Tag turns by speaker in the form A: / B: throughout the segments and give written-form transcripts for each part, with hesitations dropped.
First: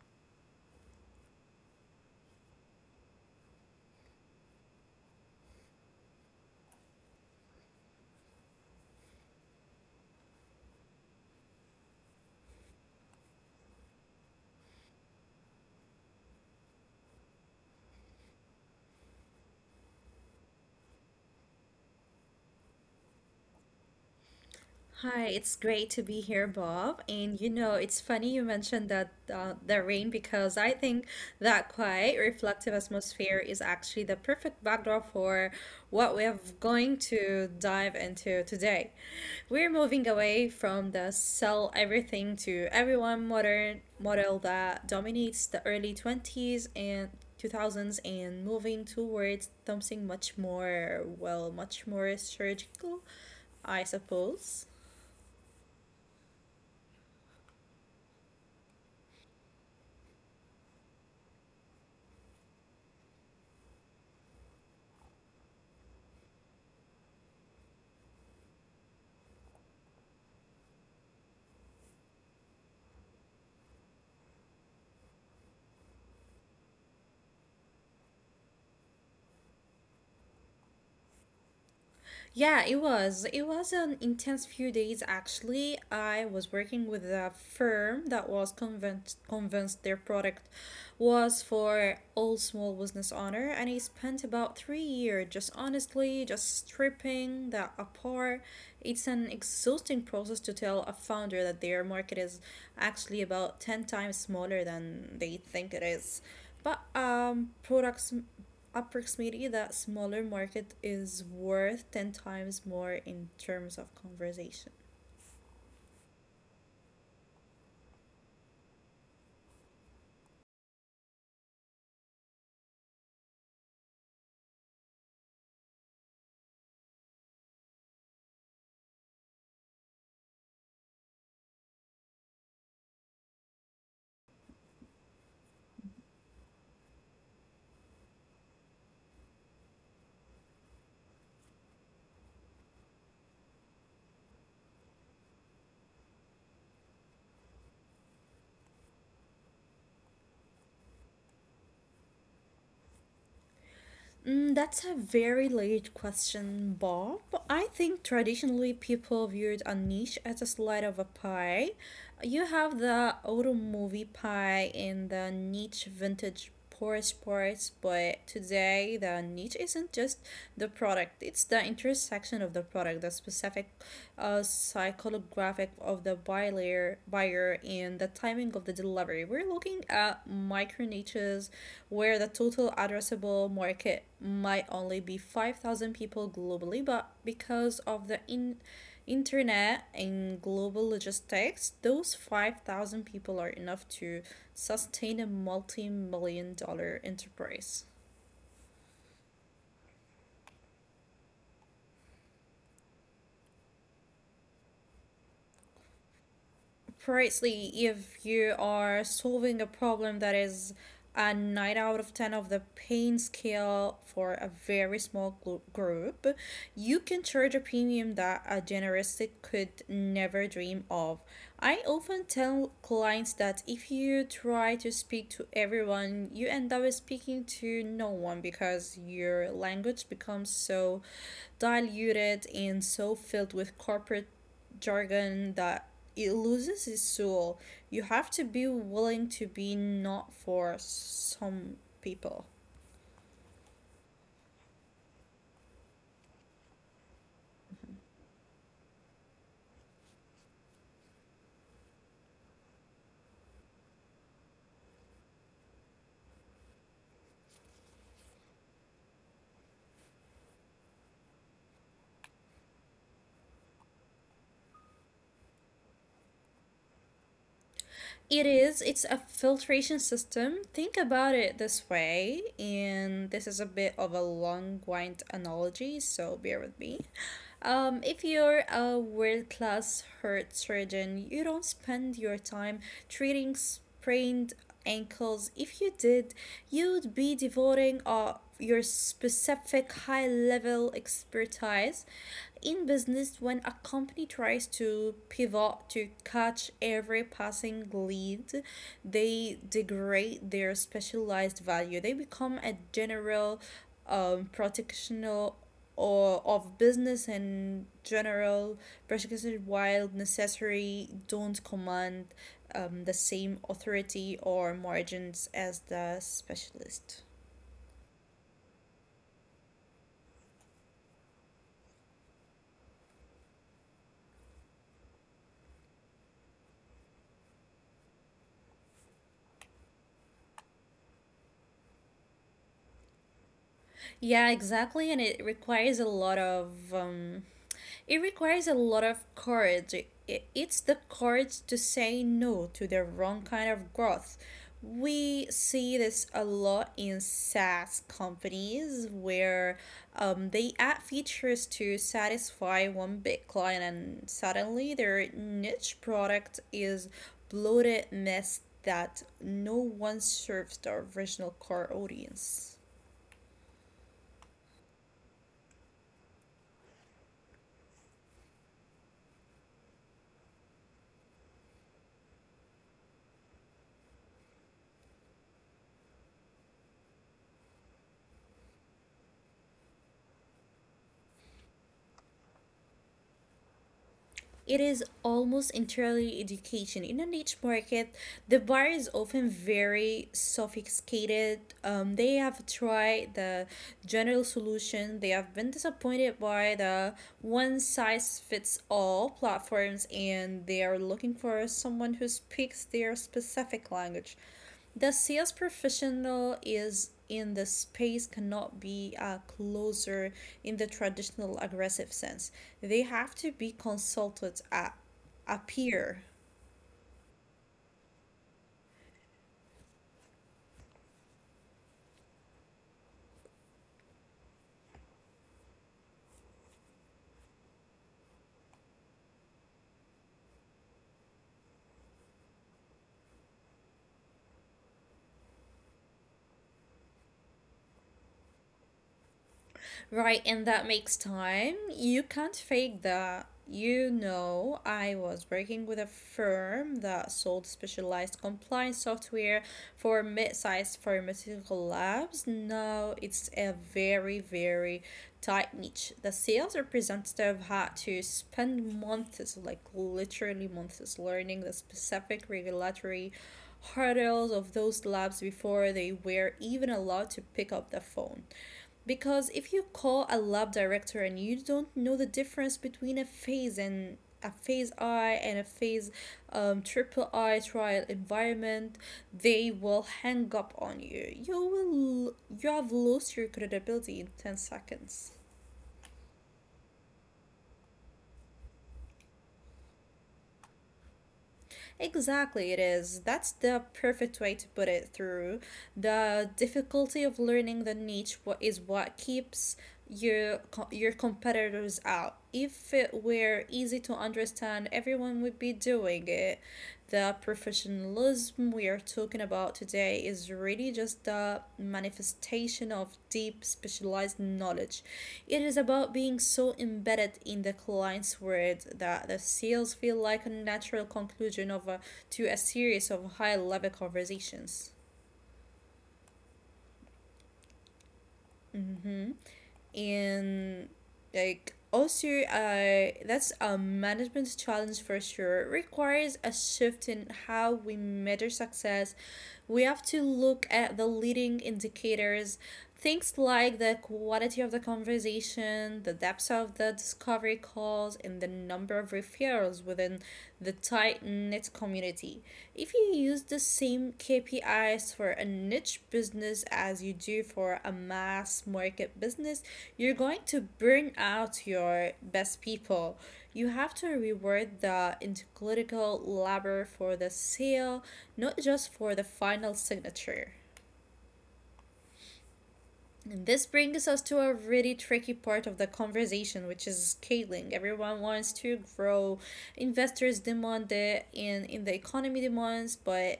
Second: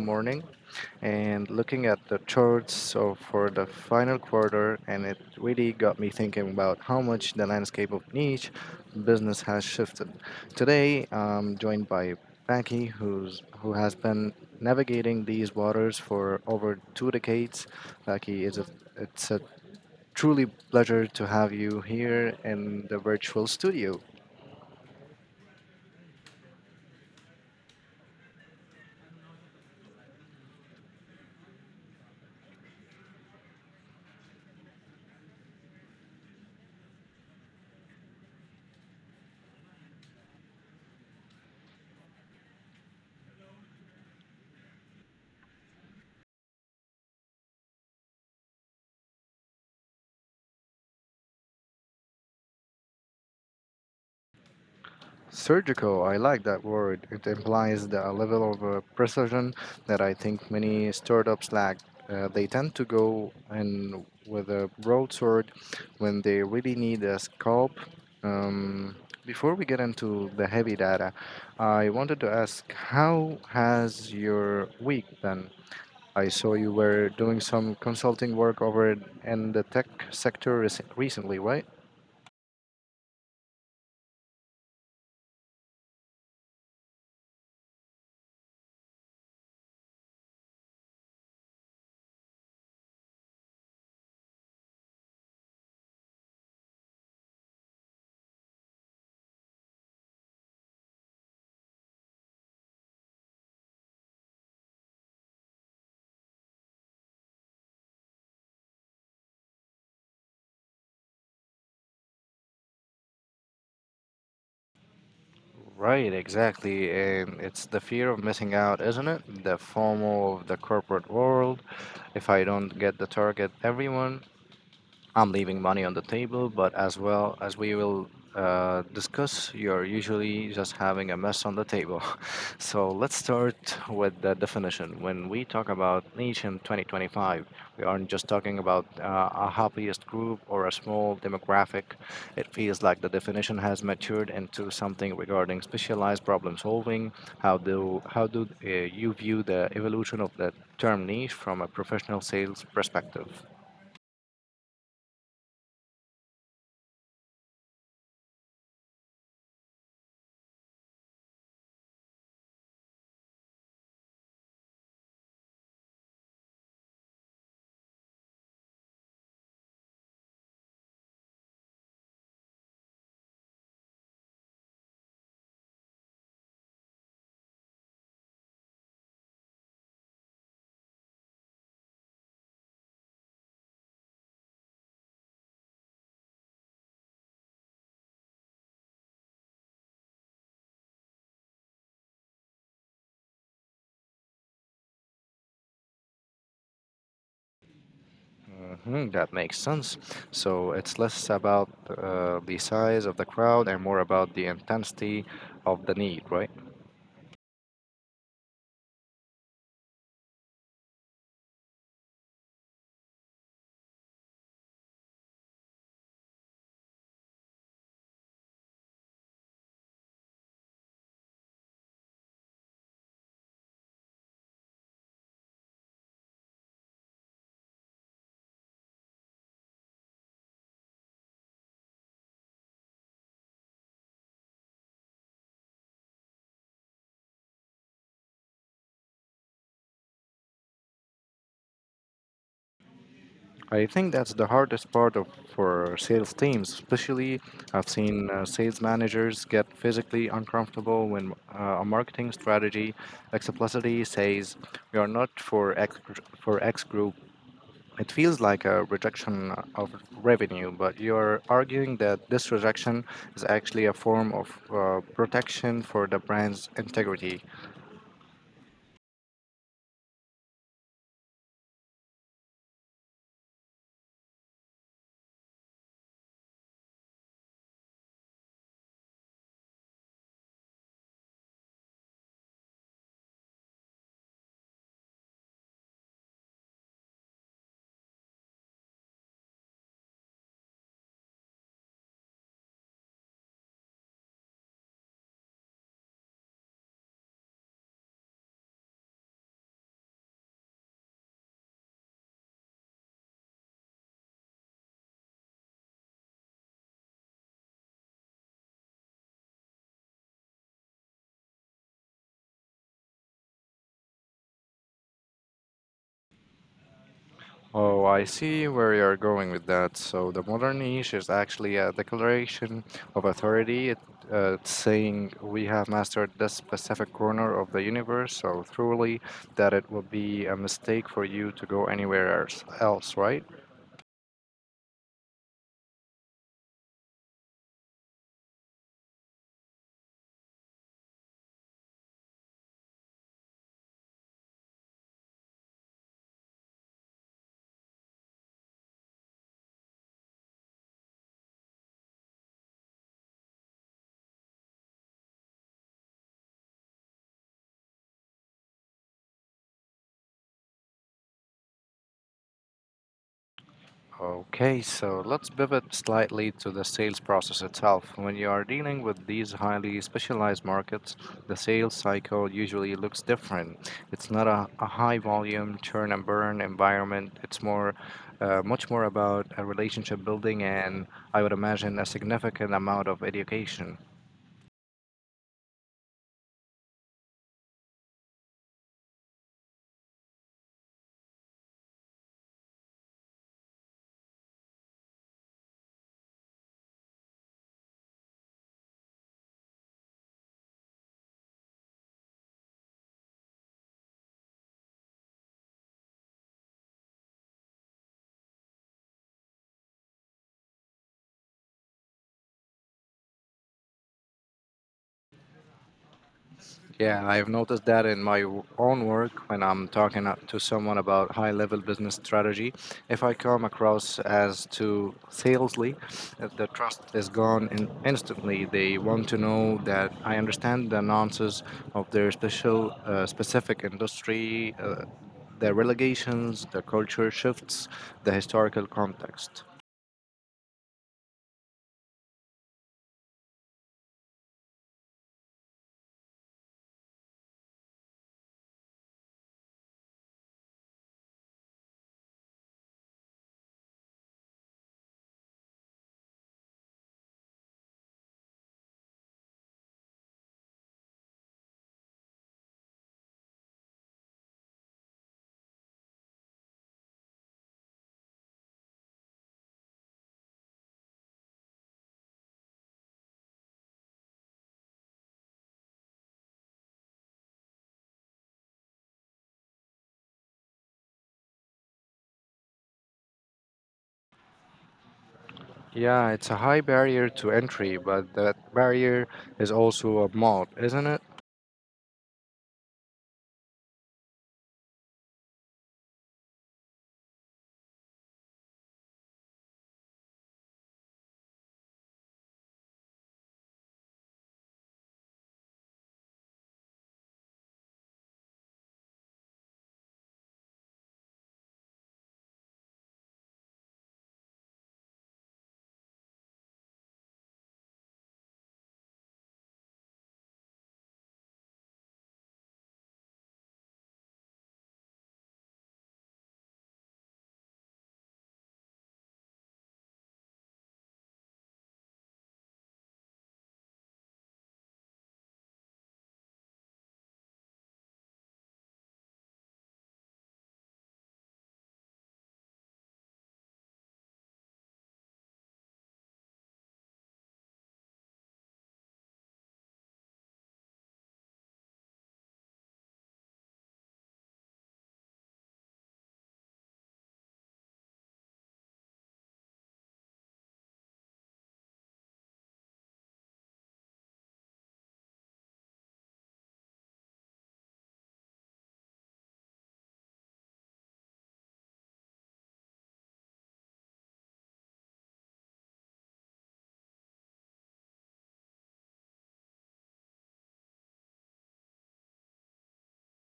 A: morning and looking at the charts so for the final quarter, and it really got me thinking about how much the landscape of niche business has shifted. Today, I'm joined by Becky, who has been navigating these waters for over 2 decades. Becky, it's a truly pleasure to have you here in the virtual studio.
B: Hi, it's great to be here, Bob. And you know, it's funny you mentioned that the rain, because I think that quiet, reflective atmosphere is actually the perfect backdrop for what we're going to dive into today. We're moving away from the sell everything to everyone modern model that dominates the early 20s and 2000s, and moving towards something much more, well, much more surgical, I suppose.
A: Surgical, I like that word. It implies the level of precision that I think many startups lack. They tend to go in with a broadsword when they really need a scope. Um, Before we get into the heavy data, I wanted to ask how has your week been? I saw you were doing some consulting work over in the tech sector recently, right?
B: Yeah, it was. It was an intense few days actually. I was working with a firm that was convinced their product was for all small business owner, and I spent about 3 years just honestly just stripping that apart. It's an exhausting process to tell a founder that their market is actually about 10 times smaller than they think it is. But products approximately that smaller market is worth 10 times more in terms of conversation?
A: Right, exactly. And it's the fear of missing out, isn't it? The FOMO of the corporate world. If I don't get the target, everyone I'm leaving money on the table, but as well as we will discuss, you're usually just having a mess on the table. So let's start with the definition. When we talk about niche in 2025, we aren't just talking about a hobbyist group or a small demographic. It feels like the definition has matured into something regarding specialized problem solving. How do you view the evolution of the term niche from a professional sales perspective?
B: That's a very late question, Bob. I think traditionally people viewed a niche as a slice of a pie. You have the autumn movie pie and the niche vintage Porsche parts, but today the niche isn't just the product, it's the intersection of the product, the specific psychographic of the buyer and the timing of the delivery. We're looking at micro niches where the total addressable market might only be 5,000 people globally, but because of the in internet and global logistics, those 5,000 people are enough to sustain a multi million dollar enterprise.
A: Mm, that makes sense. So it's less about the size of the crowd and more about the intensity of the need, right?
B: Precisely, if you are solving a problem that is a 9 out of 10 of the pain scale for a very small group, you can charge a premium that a generalist could never dream of. I often tell clients that if you try to speak to everyone, you end up speaking to no one, because your language becomes so diluted and so filled with corporate jargon that it loses its soul. You have to be willing to be not for some people.
A: I think that's the hardest part of for sales teams, especially I've seen sales managers get physically uncomfortable when a marketing strategy explicitly says we are not for X, for X group. It feels like a rejection of revenue, but you're arguing that this rejection is actually a form of protection for the brand's integrity.
B: It is, it's a filtration system. Think about it this way, and this is a bit of a long wind analogy, so bear with me. If you're a world class heart surgeon, you don't spend your time treating sprained ankles. If you did, you'd be devoting your specific high level expertise in business. When a company tries to pivot to catch every passing lead, they degrade their specialized value. They become a general protectional or of business in general, particularly while necessary, don't command the same authority or margins as the specialist.
A: Oh, I see where you're going with that. So the modern niche is actually a declaration of authority. It, it's saying we have mastered this specific corner of the universe so thoroughly that it would be a mistake for you to go anywhere else, right?
B: Yeah, exactly, and it requires a lot of it requires a lot of courage. It's the courage to say no to the wrong kind of growth. We see this a lot in SaaS companies where they add features to satisfy one big client, and suddenly their niche product is bloated mess that no one serves the original core audience.
A: Okay, so let's pivot slightly to the sales process itself. When you are dealing with these highly specialized markets, the sales cycle usually looks different. It's not a high volume churn and burn environment. It's much more about a relationship building and I would imagine a significant amount of education.
B: It is almost entirely education. In a niche market, the buyer is often very sophisticated. They have tried the general solution, they have been disappointed by the one size fits all platforms, and they are looking for someone who speaks their specific language. The sales professional is in the space cannot be closer in the traditional aggressive sense. They have to be consulted at a peer.
A: Yeah, I've noticed that in my own work when I'm talking to someone about high level business strategy. If I come across as too salesly, the trust is gone in instantly. They want to know that I understand the nuances of their specific industry, the relegations, the culture shifts, the historical context.
B: Right, and that makes time. You can't fake that. You know, I was working with a firm that sold specialized compliance software for mid sized pharmaceutical labs. Now it's a very, very tight niche. The sales representative had to spend months, like literally months, learning the specific regulatory hurdles of those labs before they were even allowed to pick up the phone. Because if you call a lab director and you don't know the difference between a phase and a phase I and a phase triple I trial environment, they will hang up on you. You will You have lost your credibility in 10 seconds.
A: Yeah, it's a high barrier to entry, but that barrier is also a mod, isn't it?
B: Exactly, it is. That's the perfect way to put it through. The difficulty of learning the niche is what keeps your competitors out. If it were easy to understand, everyone would be doing it. The professionalism we are talking about today is really just the manifestation of deep specialized knowledge. It is about being so embedded in the client's world that the sales feel like a natural conclusion of to a series of high level conversations. Mm-hmm. And like also that's a management challenge for sure. It requires a shift in how we measure success. We have to look at the leading indicators, things like the quality of the conversation, the depth of the discovery calls, and the number of referrals within the tight knit community. If you use the same KPIs for a niche business as you do for a mass market business, you're going to burn out your best people. You have to reward the interclinical labor for the seal, not just for the final signature. And this brings us to a really tricky part of the conversation, which is scaling. Everyone wants to grow, investors demand it, and in the economy demands. But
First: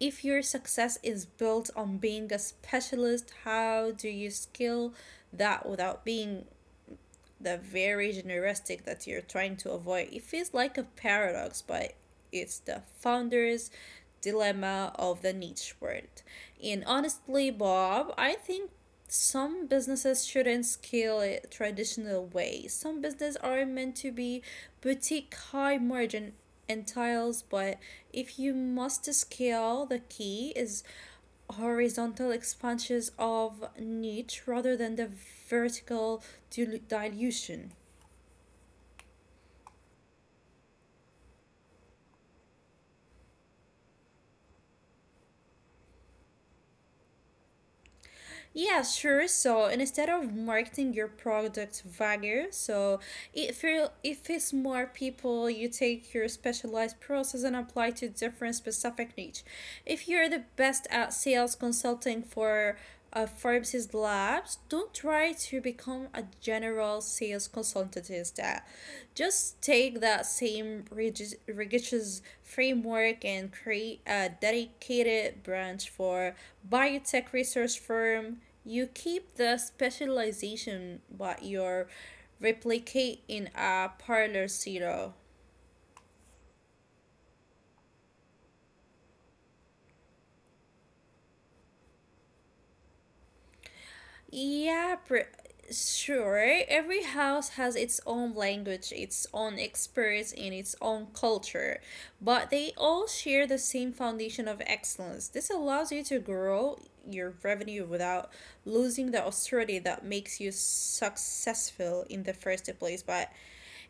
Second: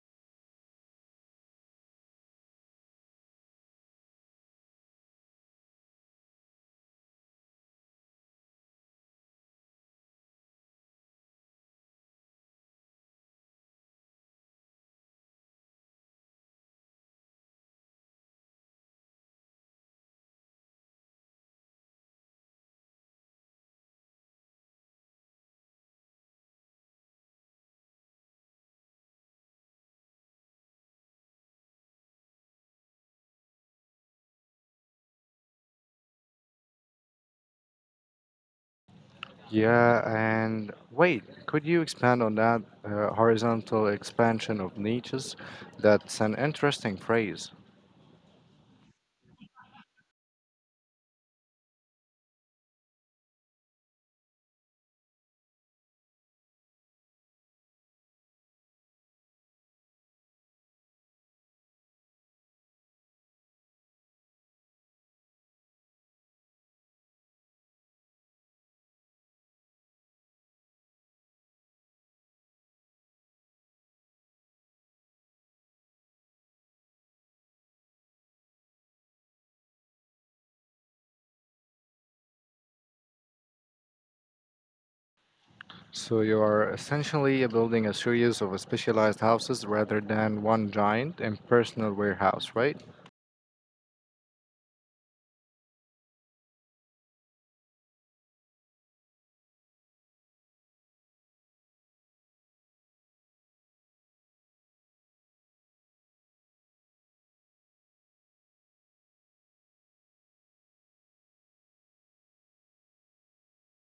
B: if your success is built on being a specialist, how do you scale that without being the very generistic that you're trying to avoid? It feels like a paradox, but it's the founder's dilemma of the niche world. And honestly, Bob, I think some businesses shouldn't scale it traditional way. Some business are meant to be boutique high margin entails, but if you must scale, the key is horizontal expansions of niche rather than the vertical dilution.
A: Yeah, and wait, could you expand on that horizontal expansion of niches? That's an interesting phrase.
B: Yeah, sure. So instead of marketing your product vaguer, so if it's more people, you take your specialized process and apply to different specific niche. If you're the best at sales consulting for Forbes' labs, don't try to become a general several sales consultants. That just take that same rigid, rigorous framework and create a dedicated branch for biotech research firm. You keep the specialization, but you're replicate in a parlor zero.
A: So you are essentially building a series of specialized houses rather than one giant impersonal warehouse, right?
B: Yeah, pre sure. Every house has its own language, its own experience, and its own culture, but they all share the same foundation of excellence. This allows you to grow your revenue without losing the austerity that makes you successful in the first place. But,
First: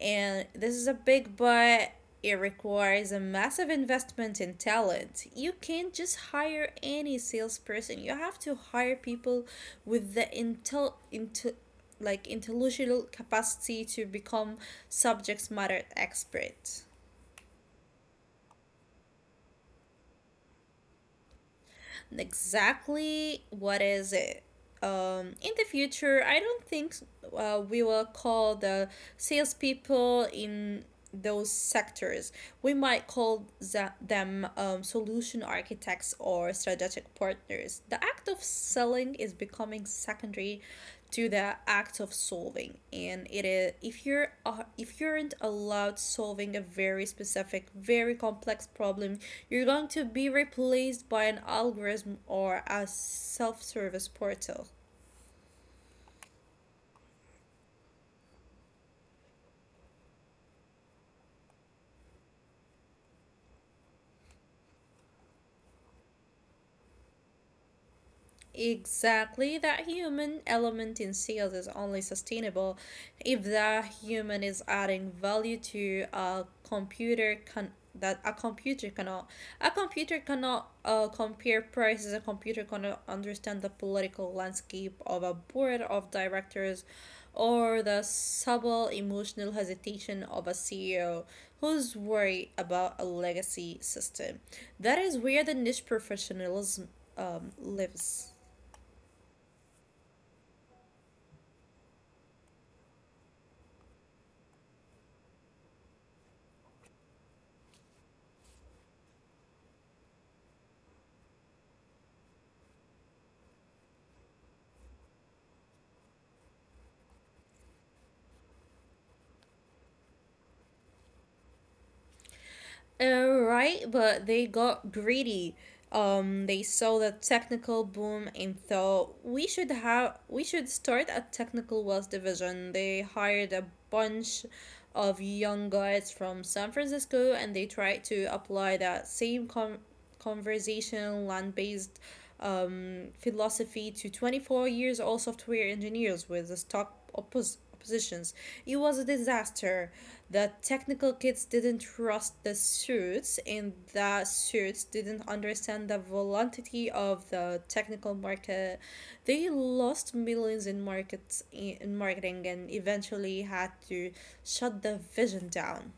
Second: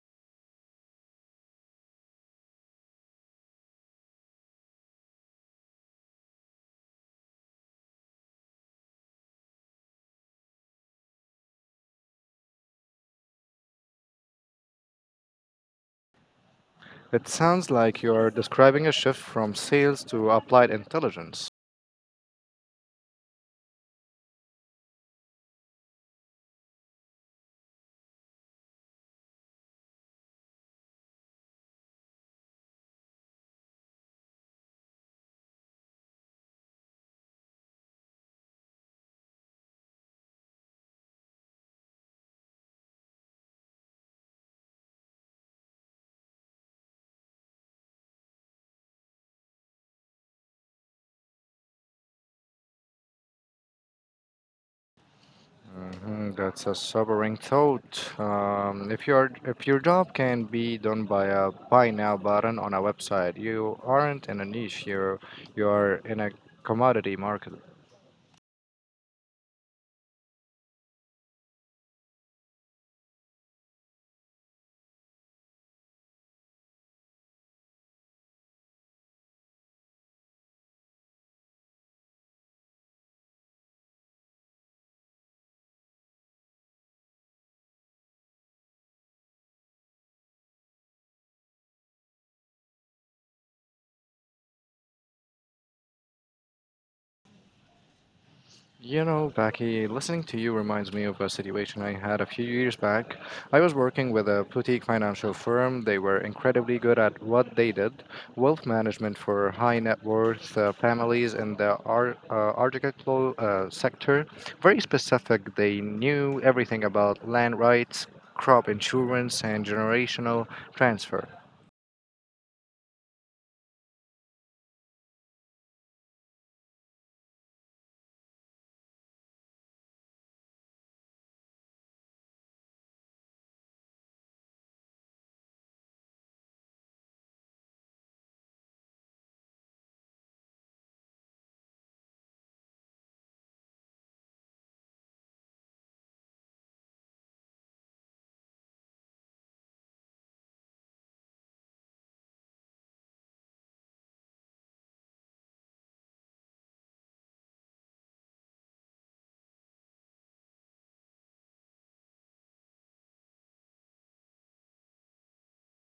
B: and this is a big but, it requires a massive investment in talent. You can't just hire any salesperson. You have to hire people with the intellectual capacity to become subject matter experts.
A: It sounds like you are describing a shift from sales to applied intelligence.
B: Exactly what is it. In the future, I don't think we will call the salespeople in those sectors. We might call them solution architects or strategic partners. The act of selling is becoming secondary to the act of solving. And it is, if you aren't allowed solving a very specific very complex problem, you're going to be replaced by an algorithm or a self-service portal.
A: Mhm, that's a sobering thought. If your job can be done by a buy now button on a website, you aren't in a niche. You are in a commodity market.
B: Exactly, that human element in sales is only sustainable if that human is adding value to a computer can that a computer cannot. A computer cannot compare prices. A computer cannot understand the political landscape of a board of directors, or the subtle emotional hesitation of a CEO who's worried about a legacy system. That is where the niche professionalism lives.
A: You know, Becky, listening to you reminds me of a situation I had a few years back. I was working with a boutique financial firm. They were incredibly good at what they did wealth management for high net worth families in the architectural sector. Very specific, they knew everything about land rights, crop insurance, and generational transfer.
B: Alright, but they got greedy. They saw the technical boom and thought we should start a technical wealth division. They hired a bunch of young guys from San Francisco, and they tried to apply that same conversation, land based philosophy to 24 years old software engineers with the stock positions. It was a disaster. The technical kids didn't trust the suits, and the suits didn't understand the volatility of the technical market. They lost millions in markets in marketing, and eventually had to shut the vision down.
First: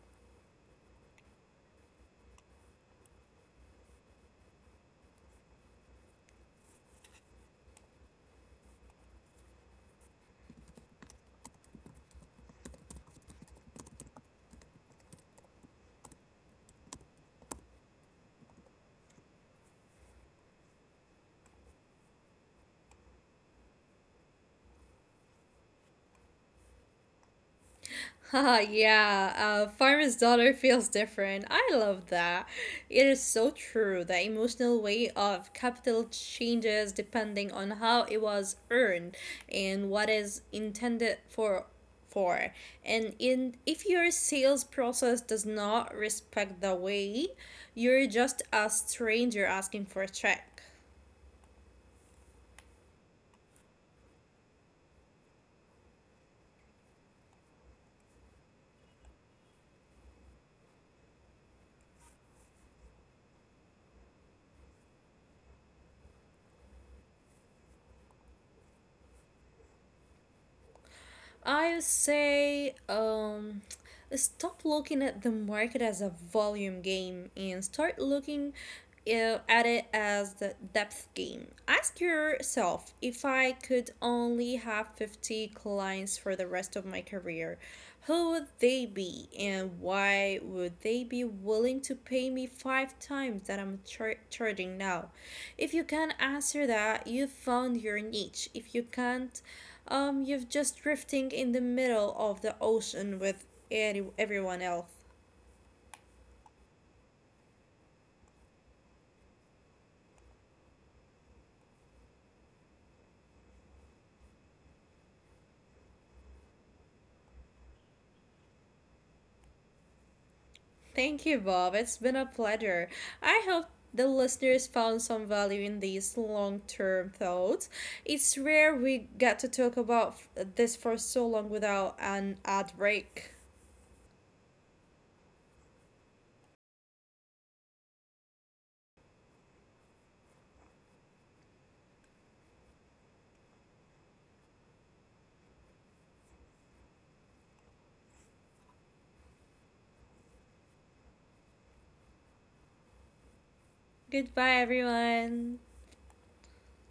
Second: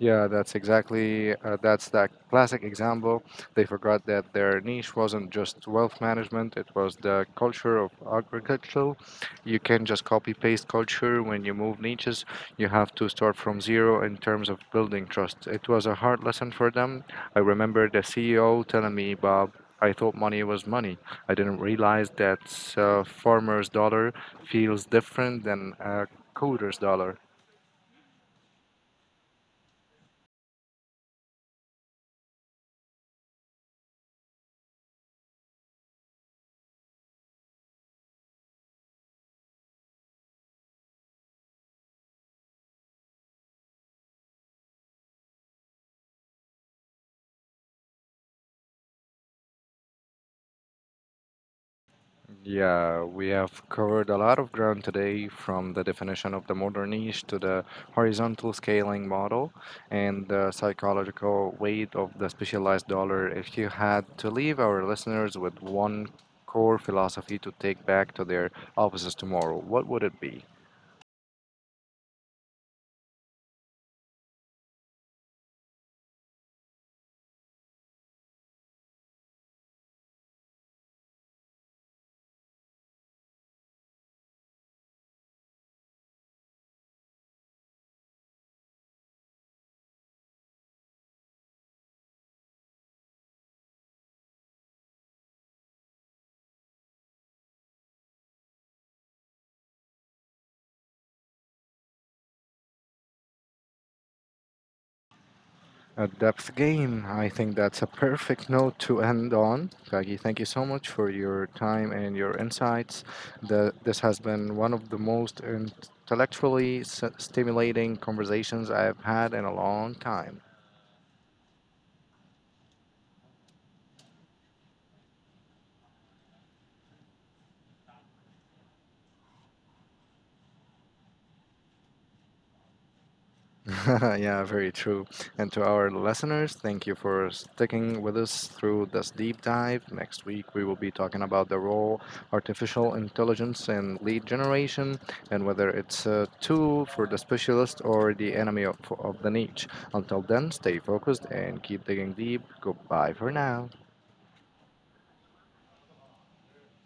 A: Yeah, that's that classic example. They forgot that their niche wasn't just wealth management; it was the culture of agricultural. You can just copy paste culture when you move niches. You have to start from zero in terms of building trust. It was a hard lesson for them. I remember the CEO telling me, "Bob, I thought money was money. I didn't realize that a farmer's dollar feels different than a coder's dollar."
B: Haha, yeah, Farmer's Daughter feels different. I love that. It is so true. The emotional weight of capital changes depending on how it was earned and what is intended for. And in if your sales process does not respect the weight, you're just a stranger asking for a check.
A: Yeah, we have covered a lot of ground today from the definition of the modern niche to the horizontal scaling model and the psychological weight of the specialized dollar. If you had to leave our listeners with one core philosophy to take back to their offices tomorrow, what would it be?
B: I say stop looking at the market as a volume game, and start looking at it as the depth game. Ask yourself, if I could only have 50 clients for the rest of my career, who would they be and why would they be willing to pay me five times that I'm charging now? If you can answer that, you found your niche. If you can't, you're just drifting in the middle of the ocean with everyone else.
A: A depth game. I think that's a perfect note to end on. Kagi, thank you so much for your time and your insights. This has been one of the most intellectually stimulating conversations I've had in a long time.
B: Thank you, Bob. It's been a pleasure. I hope the listeners found some value in these long term thoughts. It's rare we get to talk about this for so long without an ad break.
A: Yeah, very true. And to our listeners, thank you for sticking with us through this deep dive. Next week, we will be talking about the role artificial intelligence in lead generation and whether it's a tool for the specialist or the enemy of the niche. Until then, stay focused and keep digging deep. Goodbye for now.
B: Goodbye, everyone.